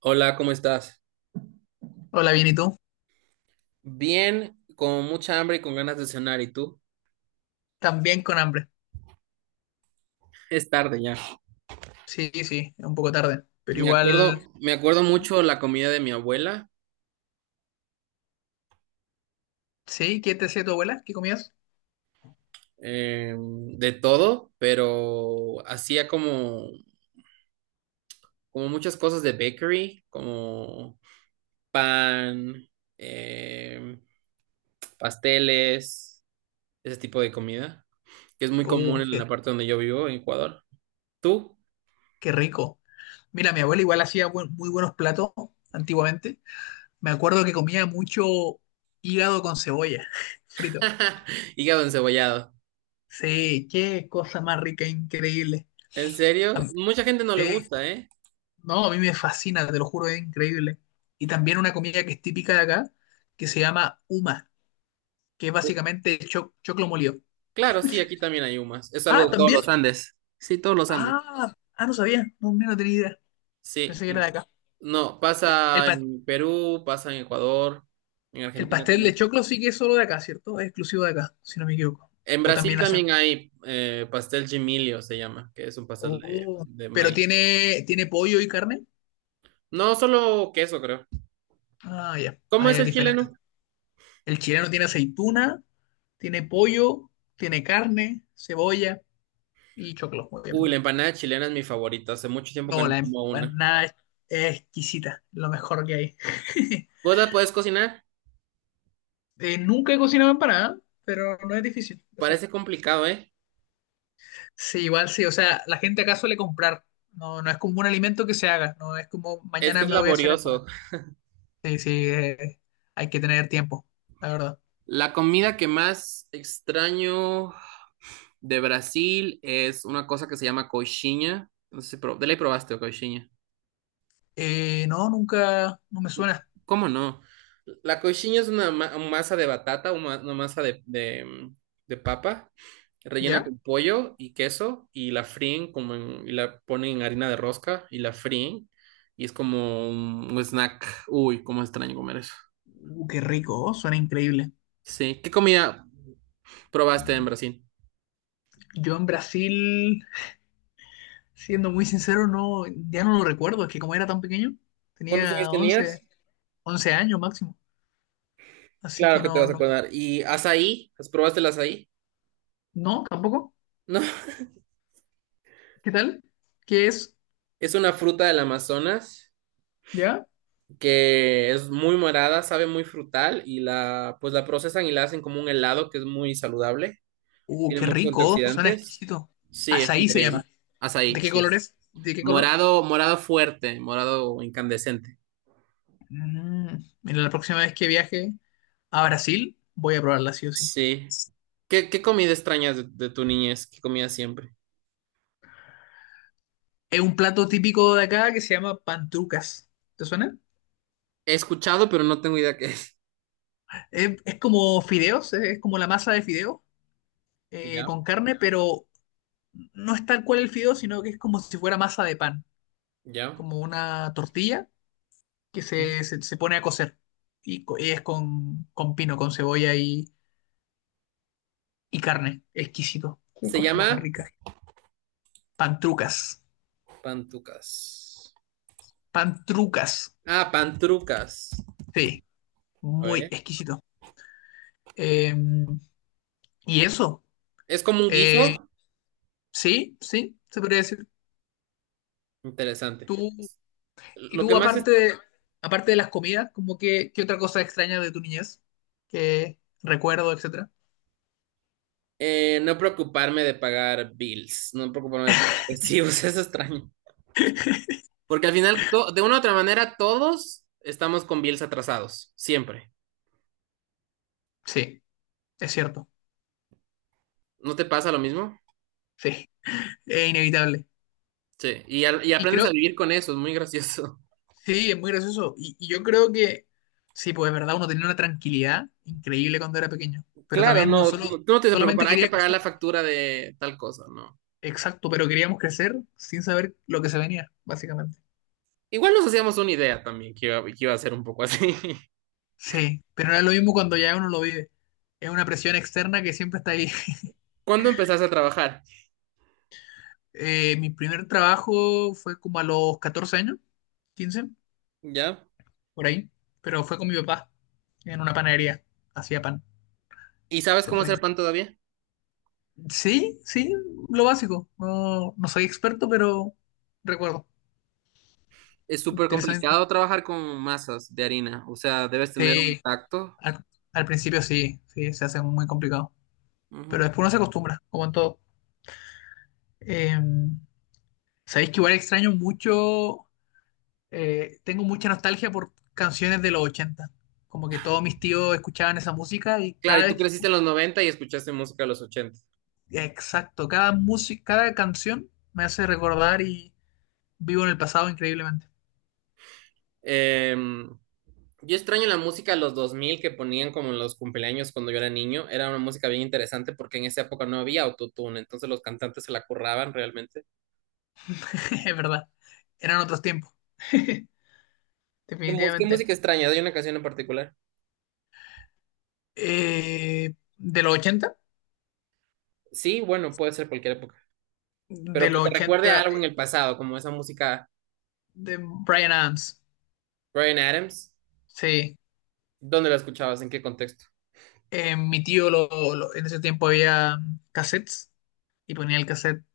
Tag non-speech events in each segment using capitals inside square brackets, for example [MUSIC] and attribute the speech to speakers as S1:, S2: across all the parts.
S1: Hola, ¿cómo estás?
S2: Hola, bien, ¿y tú?
S1: Bien, con mucha hambre y con ganas de cenar, ¿y tú?
S2: También con hambre.
S1: Es tarde ya.
S2: Sí, sí, es un poco tarde, pero igual,
S1: Me acuerdo mucho la comida de mi abuela.
S2: sí, ¿qué te hacía tu abuela? ¿Qué comías?
S1: De todo, pero hacía como, como muchas cosas de bakery, como pan, eh, pasteles, ese tipo de comida, que es muy común
S2: Uh,
S1: en
S2: qué,
S1: la parte donde yo vivo, en Ecuador. ¿Tú?
S2: qué rico. Mira, mi abuela igual hacía muy buenos platos antiguamente. Me acuerdo que comía mucho hígado con cebolla, [LAUGHS] frito.
S1: [LAUGHS] Hígado encebollado.
S2: Sí, qué cosa más rica, increíble.
S1: ¿En serio?
S2: Am-
S1: Mucha gente no le
S2: Sí,
S1: gusta, ¿eh?
S2: no, a mí me fascina, te lo juro, es increíble. Y también una comida que es típica de acá, que se llama uma, que es básicamente choclo molido.
S1: Claro, sí, aquí también hay humas. Es algo
S2: Ah,
S1: de todos
S2: ¿también?
S1: los Andes. Sí, todos los Andes.
S2: Ah, no sabía. No, mira, no tenía idea.
S1: Sí.
S2: Pensé que era de acá.
S1: No,
S2: Y
S1: pasa en Perú, pasa en Ecuador, en
S2: el
S1: Argentina
S2: pastel de
S1: también.
S2: choclo sí que es solo de acá, ¿cierto? Es exclusivo de acá, si no me equivoco.
S1: En
S2: O
S1: Brasil
S2: también hacen.
S1: también hay pastel gemilio, se llama, que es un pastel de,
S2: Oh,
S1: de
S2: pero
S1: maíz.
S2: tiene pollo y carne.
S1: No, solo queso, creo.
S2: Ah, ya.
S1: ¿Cómo
S2: Ahí
S1: es
S2: es
S1: el
S2: diferente.
S1: chileno?
S2: El chileno tiene aceituna, tiene pollo, tiene carne, cebolla y choclo,
S1: Uy, la
S2: obviamente.
S1: empanada chilena es mi favorita. Hace mucho tiempo que
S2: No,
S1: no
S2: la
S1: como una.
S2: empanada es exquisita, lo mejor que hay. [LAUGHS]
S1: ¿Vos la podés cocinar?
S2: Nunca he cocinado empanada, pero no es difícil de hacer.
S1: Parece complicado, ¿eh?
S2: Sí, igual sí, o sea, la gente acá suele comprar, no, no es como un alimento que se haga, no es como
S1: Es que
S2: mañana
S1: es
S2: me voy a hacer empanada.
S1: laborioso.
S2: Sí, sí, hay que tener tiempo, la verdad.
S1: La comida que más extraño. De Brasil es una cosa que se llama coxinha. No sé si de ley probaste coxinha.
S2: No, nunca, no me suena,
S1: ¿Cómo no? La coxinha es una masa de batata, una masa de papa, rellena
S2: ¿ya?
S1: con pollo y queso y la fríen y la ponen en harina de rosca y la fríen, y es como un snack. Uy, cómo extraño comer eso.
S2: Qué rico, oh, suena increíble.
S1: Sí, ¿qué comida probaste en Brasil?
S2: Yo en Brasil, siendo muy sincero, no, ya no lo recuerdo, es que como era tan pequeño,
S1: ¿Cuántos años
S2: tenía
S1: tenías?
S2: once años máximo, así que
S1: Claro que te
S2: no,
S1: vas a
S2: no,
S1: acordar. ¿Y azaí? ¿Has probaste el azaí?
S2: no, tampoco.
S1: No. [LAUGHS]
S2: ¿Qué tal? ¿Qué es?
S1: Es una fruta del Amazonas
S2: ¿Ya?
S1: que es muy morada, sabe muy frutal y la procesan y la hacen como un helado que es muy saludable y
S2: Uh,
S1: tiene
S2: qué
S1: muchos
S2: rico, oh, suena
S1: antioxidantes.
S2: exquisito.
S1: Sí, es
S2: Açaí se
S1: increíble.
S2: llama. ¿De
S1: Azaí,
S2: qué
S1: sí.
S2: color es? ¿De qué color?
S1: Morado, morado fuerte, morado incandescente.
S2: Mm, mira, la próxima vez que viaje a Brasil, voy a probarla sí o sí.
S1: Sí. ¿Qué comida extrañas de tu niñez? ¿Qué comías siempre?
S2: Es un plato típico de acá que se llama pantrucas. ¿Te suena?
S1: He escuchado, pero no tengo idea qué es.
S2: Es como fideos, como la masa de fideos
S1: [LAUGHS] Ya,
S2: con carne, pero no es tal cual el fideo, sino que es como si fuera masa de pan,
S1: ya.
S2: como una tortilla que
S1: Mm.
S2: se pone a cocer. Y es con pino, con cebolla y carne. Exquisito. Qué
S1: Se
S2: cosa más
S1: llama
S2: rica. Pantrucas.
S1: pantucas.
S2: Pantrucas.
S1: Ah, pantrucas.
S2: Sí,
S1: A
S2: muy
S1: ver.
S2: exquisito. Eh, y eso,
S1: ¿Es como un
S2: eh,
S1: guiso?
S2: sí, sí, se podría decir.
S1: Interesante.
S2: Tú, y
S1: Lo que
S2: tú,
S1: más es
S2: aparte de las comidas, como que, ¿qué otra cosa extraña de tu niñez? Que recuerdo, etcétera.
S1: no preocuparme de pagar bills, no preocuparme de pagar recibos, [LAUGHS] eso es extraño. Porque al final, de una u otra manera, todos estamos con bills atrasados, siempre.
S2: Sí, es cierto,
S1: ¿No te pasa lo mismo?
S2: sí, es inevitable.
S1: Sí, y
S2: Y
S1: aprendes a
S2: creo,
S1: vivir con eso, es muy gracioso. [LAUGHS]
S2: sí, es muy gracioso. Y yo creo que, sí, pues es verdad, uno tenía una tranquilidad increíble cuando era pequeño, pero
S1: Claro,
S2: también uno
S1: no,
S2: solo,
S1: tú no te tienes que preocupar,
S2: solamente
S1: hay que
S2: quería
S1: pagar
S2: crecer.
S1: la factura de tal cosa, ¿no?
S2: Exacto, pero queríamos crecer sin saber lo que se venía, básicamente.
S1: Igual nos hacíamos una idea también que iba a ser un poco así. [LAUGHS]
S2: Sí, pero no es lo mismo cuando ya uno lo vive. Es una presión externa que siempre está ahí. [LAUGHS]
S1: ¿Cuándo empezaste a trabajar?
S2: Mi primer trabajo fue como a los 14 años, 15,
S1: ¿Ya?
S2: por ahí, pero fue con mi papá en una panadería. Hacía pan.
S1: ¿Y sabes
S2: Se
S1: cómo
S2: fue.
S1: hacer pan todavía?
S2: Sí, sí, lo básico. No, no soy experto, pero recuerdo.
S1: Es súper
S2: Interesante.
S1: complicado trabajar con masas de harina, o sea, debes tener un
S2: Sí,
S1: tacto.
S2: al, al principio sí, sí, se hace muy complicado. Pero
S1: Ujú.
S2: después uno se acostumbra, como en todo. Eh, sabéis que igual extraño mucho tengo mucha nostalgia por canciones de los ochenta. Como que todos mis tíos escuchaban esa música y
S1: Claro, y
S2: cada
S1: tú
S2: vez que
S1: creciste en los
S2: escucho,
S1: 90 y escuchaste música de los 80.
S2: exacto, cada canción me hace recordar y vivo en el pasado increíblemente.
S1: Em, yo extraño la música de los 2000 que ponían como en los cumpleaños cuando yo era niño. Era una música bien interesante porque en esa época no había autotune, entonces los cantantes se la curraban realmente.
S2: [LAUGHS] Es verdad, eran otros tiempos, [LAUGHS]
S1: ¿Qué
S2: definitivamente.
S1: música extraña? ¿Hay una canción en particular?
S2: De los ochenta,
S1: Sí, bueno, puede ser cualquier época,
S2: de
S1: pero que
S2: los
S1: te recuerde a
S2: 80
S1: algo
S2: eh,
S1: en el pasado, como esa música.
S2: de Brian Adams,
S1: Bryan Adams.
S2: sí.
S1: ¿Dónde la escuchabas? ¿En qué contexto?
S2: Mi tío en ese tiempo había cassettes y ponía el cassette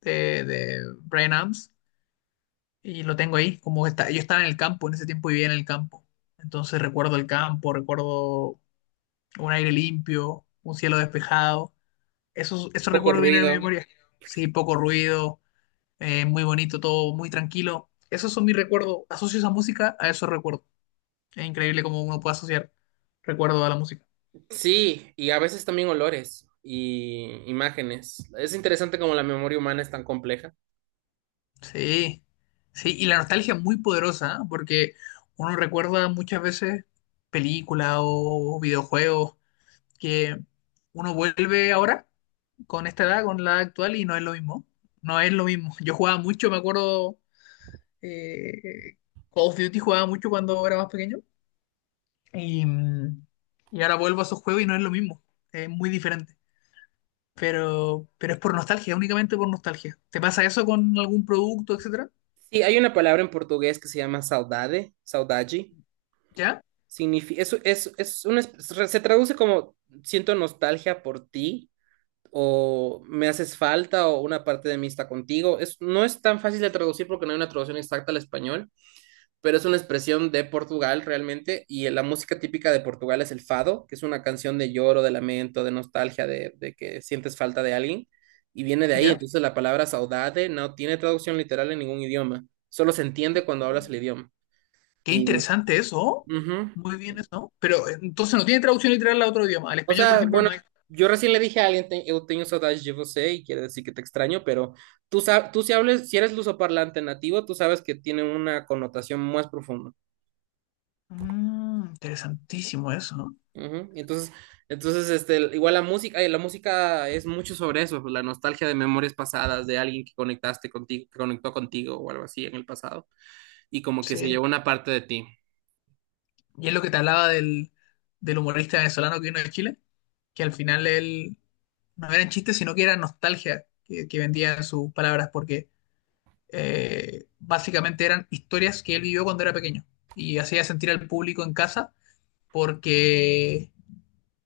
S2: de Brian Adams. Y lo tengo ahí, como que está, yo estaba en el campo, en ese tiempo vivía en el campo. Entonces recuerdo el campo, recuerdo un aire limpio, un cielo despejado. Esos
S1: Poco
S2: recuerdos vienen a mi
S1: ruido.
S2: memoria. Sí, poco ruido, muy bonito todo, muy tranquilo. Esos son mis recuerdos. Asocio esa música a esos recuerdos. Es increíble cómo uno puede asociar recuerdos a la música.
S1: Sí, y a veces también olores y imágenes. Es interesante cómo la memoria humana es tan compleja.
S2: Sí, sí, y la nostalgia es muy poderosa, ¿eh? Porque uno recuerda muchas veces películas o videojuegos que uno vuelve ahora con esta edad, con la edad actual, y no es lo mismo. No es lo mismo. [LAUGHS] Yo jugaba mucho, me acuerdo, eh, Call of Duty jugaba mucho cuando era más pequeño, y, mm, y ahora vuelvo a esos juegos y no es lo mismo. Es muy diferente. Pero es por nostalgia, únicamente por nostalgia. ¿Te pasa eso con algún producto, etcétera?
S1: Sí, hay una palabra en portugués que se llama saudade, saudade.
S2: ¿Ya?
S1: Significa, se traduce como siento nostalgia por ti o me haces falta o una parte de mí está contigo. Es, no es tan fácil de traducir porque no hay una traducción exacta al español, pero es una expresión de Portugal realmente, y la música típica de Portugal es el fado, que es una canción de lloro, de lamento, de nostalgia, de que sientes falta de alguien, y viene de ahí.
S2: ¿Ya?
S1: Entonces, la palabra saudade no tiene traducción literal en ningún idioma, solo se entiende cuando hablas el idioma.
S2: Qué
S1: Y,
S2: interesante eso.
S1: ujú.
S2: Muy bien eso. Pero entonces no tiene traducción literal a otro idioma. Al
S1: O
S2: español, por
S1: sea,
S2: ejemplo,
S1: bueno,
S2: no hay.
S1: yo recién le dije a alguien, eu tenho saudades de você, y quiere decir que te extraño, pero tú si hables, si eres lusoparlante nativo, tú sabes que tiene una connotación más profunda.
S2: Interesantísimo eso, ¿no?
S1: Ujú. Entonces este, igual la música es mucho sobre eso, pues, la nostalgia de memorias pasadas, de alguien que conectaste contigo, que conectó contigo o algo así en el pasado, y como que se
S2: Sí,
S1: llevó una parte de ti,
S2: y es lo que te hablaba del humorista venezolano que vino de Chile, que al final él no eran chistes, sino que era nostalgia que vendía en sus palabras, porque básicamente eran historias que él vivió cuando era pequeño y hacía sentir al público en casa porque,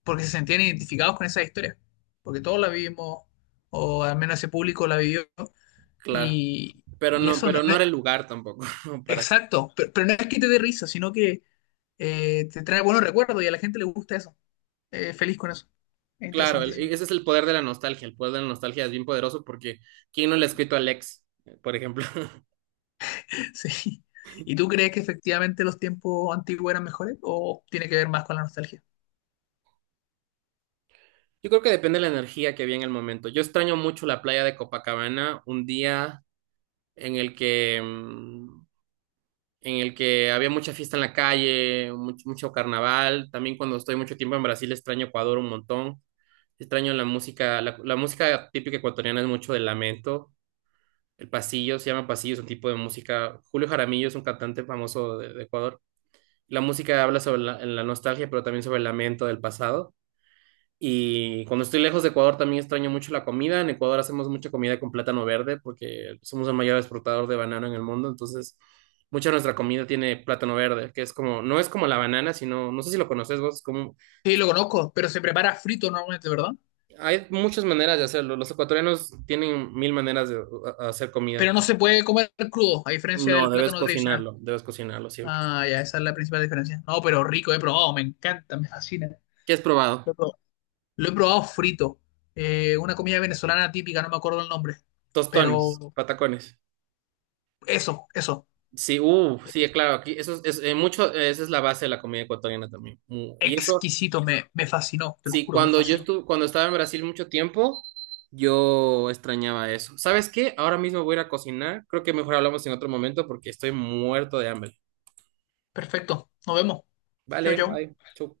S2: porque se sentían identificados con esas historias, porque todos la vivimos, o al menos ese público la vivió,
S1: claro,
S2: y,
S1: pero
S2: y
S1: no,
S2: eso no,
S1: pero
S2: no
S1: no
S2: es
S1: era el lugar tampoco [LAUGHS] para.
S2: exacto, pero no es que te dé risa, sino que te trae buenos recuerdos y a la gente le gusta eso. Feliz con eso. Es
S1: Claro,
S2: interesantísimo. [LAUGHS]
S1: ese es el poder de la nostalgia, el poder de la nostalgia es bien poderoso porque ¿quién no le ha escrito al ex, por ejemplo? [LAUGHS]
S2: Sí. ¿Y tú crees que efectivamente los tiempos antiguos eran mejores o tiene que ver más con la nostalgia?
S1: Yo creo que depende de la energía que había en el momento. Yo extraño mucho la playa de Copacabana, un día en el que en el que había mucha fiesta en la calle, mucho, mucho carnaval. También cuando estoy mucho tiempo en Brasil extraño Ecuador un montón. Extraño la música, la música típica ecuatoriana es mucho del lamento. El pasillo, se llama pasillo, es un tipo de música. Julio Jaramillo es un cantante famoso de Ecuador. La música habla sobre la nostalgia, pero también sobre el lamento del pasado. Y cuando estoy lejos de Ecuador también extraño mucho la comida. En Ecuador hacemos mucha comida con plátano verde porque somos el mayor exportador de banano en el mundo. Entonces, mucha de nuestra comida tiene plátano verde, que es como, no es como la banana, sino, no sé si lo conoces vos, es como,
S2: Sí, lo conozco, pero se prepara frito normalmente, ¿verdad?
S1: hay muchas maneras de hacerlo. Los ecuatorianos tienen mil maneras de hacer comida.
S2: Pero no se puede comer crudo, a diferencia
S1: No,
S2: del plátano tradicional.
S1: debes cocinarlo siempre.
S2: Ah, ya, esa es la principal diferencia. No, pero rico, he probado, me encanta, me fascina.
S1: ¿Qué has probado?
S2: Lo he probado, Lo he probado frito. Una comida venezolana típica, no me acuerdo el nombre.
S1: Tostones,
S2: Pero
S1: patacones.
S2: eso, eso.
S1: Sí, sí, claro, aquí eso es, mucho, esa es la base de la comida ecuatoriana también. Y eso.
S2: Exquisito, me fascinó, te lo
S1: Sí,
S2: juro, me
S1: cuando yo
S2: fascinó.
S1: estuve, cuando estaba en Brasil mucho tiempo, yo extrañaba eso. ¿Sabes qué? Ahora mismo voy a ir a cocinar. Creo que mejor hablamos en otro momento porque estoy muerto de hambre.
S2: Perfecto, nos vemos. Chau,
S1: Vale, bye.
S2: chau.
S1: Chau.